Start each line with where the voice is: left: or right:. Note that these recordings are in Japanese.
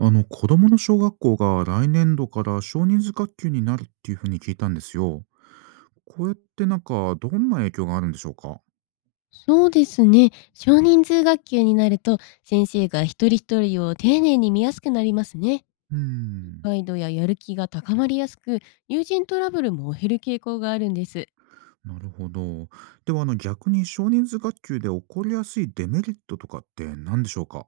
right: 子供の小学校が来年度から少人数学級になるっていうふうに聞いたんですよ。こうやってなんかどんな影響があるんでしょうか？
left: そうですね。少人数学級になると、先生が一人一人を丁寧に見やすくなりますね。
right: うー
left: 理
right: ん。
left: 解度ややる気が高まりやすく、友人トラブルも減る傾向があるんです。
right: なるほど。では逆に少人数学級で起こりやすいデメリットとかって何でしょうか？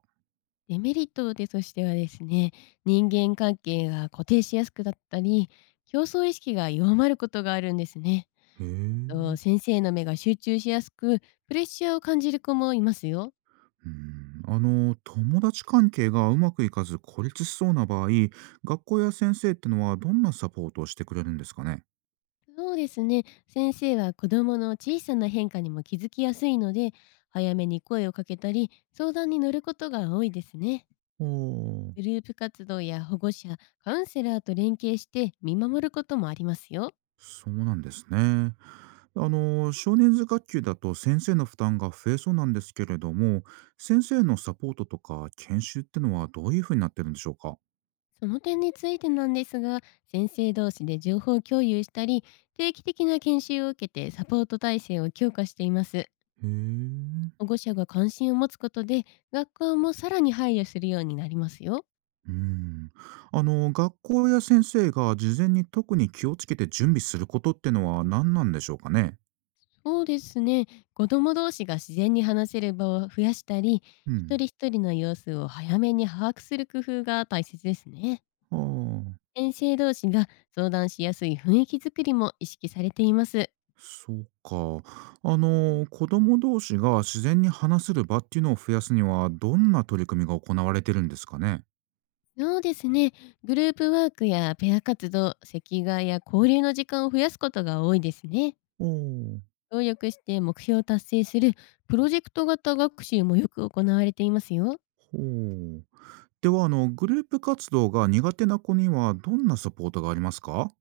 left: デメリットでとしてはですね、人間関係が固定しやすくなったり、競争意識が弱まることがあるんですね。
right: へえ。うー
left: あと、
right: ん。
left: 先生の目が集中しやすく、プレッシャーを感じる子もいますよ。
right: 友達関係がうまくいかず孤立しそうな場合、学校や先生ってのはどんなサポートをしてくれるんですかね？
left: そうですね。先生は子供の小さな変化にも気づきやすいので、早めに声をかけたり、相談に乗ることが多いですね。
right: おー。
left: グループ活動や保護者、カウンセラーと連携して見守ることもありますよ。
right: そうなんですね。少年図学級だと先生の負担が増えそうなんですけれども、先生のサポートとか研修ってのはどういうふうになってるんでしょうか？
left: その点についてなんですが、先生同士で情報共有したり、定期的な研修を受けてサポート体制を強化しています。
right: へえ。
left: 保護者が関心を持つことで、学校もさらに配慮するようになりますよ。
right: うん。学校や先生が事前に特に気をつけて準備することってのは何なんでしょうかね？
left: そうですね。子供同士が自然に話せる場を増やしたり、
right: う
left: 一
right: ん。
left: 人一人の様子を早めに把握する工夫が大切ですね。
right: ああ、
left: 先生同士が相談しやすい雰囲気づくりも意識されています。
right: そうか。子供同士が自然に話せる場っていうのを増やすにはどんな取り組みが行われてるんですかね？
left: そうですね。グループワークやペア活動、席替えや交流の時間を増やすことが多いですね。
right: おー。
left: 協力して目標を達成するプロジェクト型学習もよく行われていますよ。
right: ほう。では、グループ活動が苦手な子にはどんなサポートがありますか？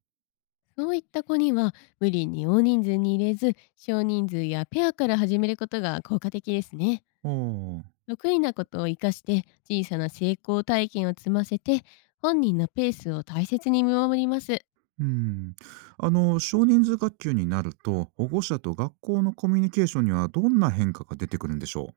left: そういった子には、無理に大人数に入れず、少人数やペアから始めることが効果的ですね。
right: ああ。
left: 得意なことを活かして小さな成功体験を積ませて、本人のペースを大切に見守ります。
right: うん。少人数学級になると、保護者と学校のコミュニケーションにはどんな変化が出てくるんでしょ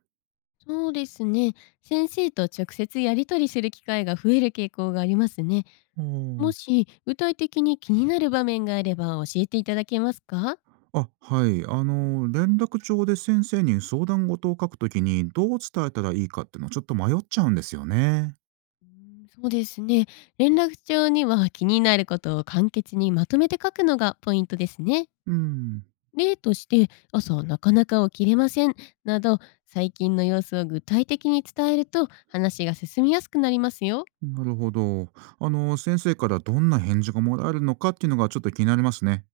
left: そうですね。先生と直接やり取りする機会が増える傾向がありますね。
right: う？お
left: も
right: ー。
left: し具体的に気になる場面があれば、教えていただけますか？
right: あ、はい。連絡帳で先生に相談事を書くときに、どう伝えたらいいかっていうのはちょっと迷っちゃうんですよね。
left: そうですね。連絡帳には気になることを簡潔にまとめて書くのがポイントですね。
right: うん。
left: 例として、朝なかなか起きれませんなど、最近の様子を具体的に伝えると、話が進みやすくなりますよ。
right: なるほど。先生からどんな返事がもらえるのかっていうのがちょっと気になりますね。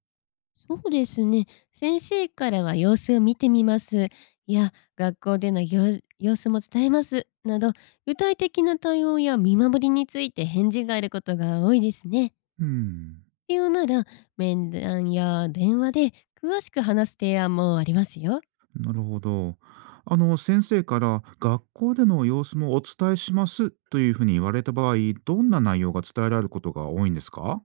left: そうですね。先生からは、様子を見てみます。いや、学校での様様子も伝えます。など、具体的な対応や見守りについて返事があることが多いですね。
right: うん。
left: 必要なら、面談や電話で詳しく話す提案もありますよ。
right: なるほど。先生から学校での様子もお伝えしますというふうに言われた場合、どんな内容が伝えられることが多いんですか？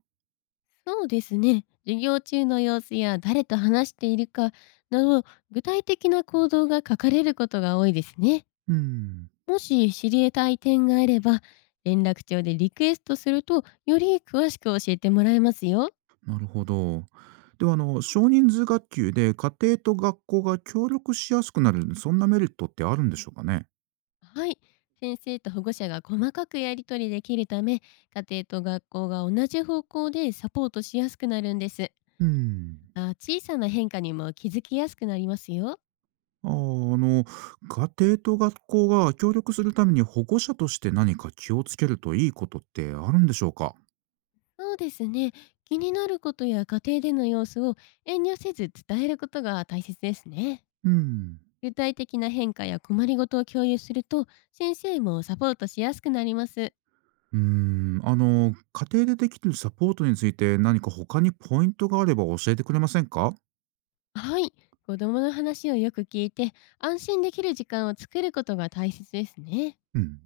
left: そうですね。授業中の様子や誰と話しているかなど、具体的な行動が書かれることが多いですね。
right: うん、
left: もし知りたい点があれば、連絡帳でリクエストすると、より詳しく教えてもらえますよ。
right: なるほど。では少人数学級で家庭と学校が協力しやすくなるそんなメリットってあるんでしょうかね？
left: はい。先生と保護者が細かくやり取りできるため、家庭と学校が同じ方向でサポートしやすくなるんです。
right: うん。
left: また、小さな変化にも気づきやすくなりますよ。
right: あー家庭と学校が協力するために保護者として何か気をつけるといいことってあるんでしょうか？
left: そうですね。気になることや家庭での様子を遠慮せず伝えることが大切ですね。
right: うん。
left: 具体的な変化や困りごとを共有すると、先生もサポートしやすくなります。
right: 家庭でできるサポートについて何か他にポイントがあれば教えてくれませんか？
left: はい。子供の話をよく聞いて、安心できる時間を作ることが大切ですね。
right: うん。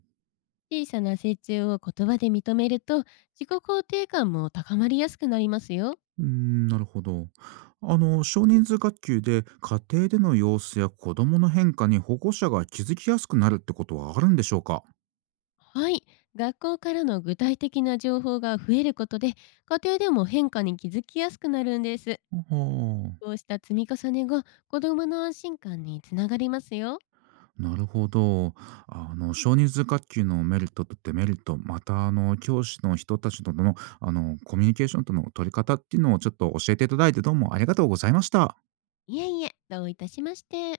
left: 小さな成長を言葉で認めると、自己肯定感も高まりやすくなりますよ。
right: うーん、なるほど。少人数学級で家庭での様子や子供の変化に保護者が気づきやすくなるってことはあるんでしょうか？
left: はい。学校からの具体的な情報が増えることで、家庭でも変化に気づきやすくなるんです。
right: は
left: こ
right: あ。
left: うした積み重ねが子供の安心感につながりますよ。
right: なるほど。少人数学級のメリットとデメリット、また、教師の人たちとの、コミュニケーションとの取り方っていうのをちょっと教えていただいてどうもありがとうございました。
left: いえいえ、どういたしまして。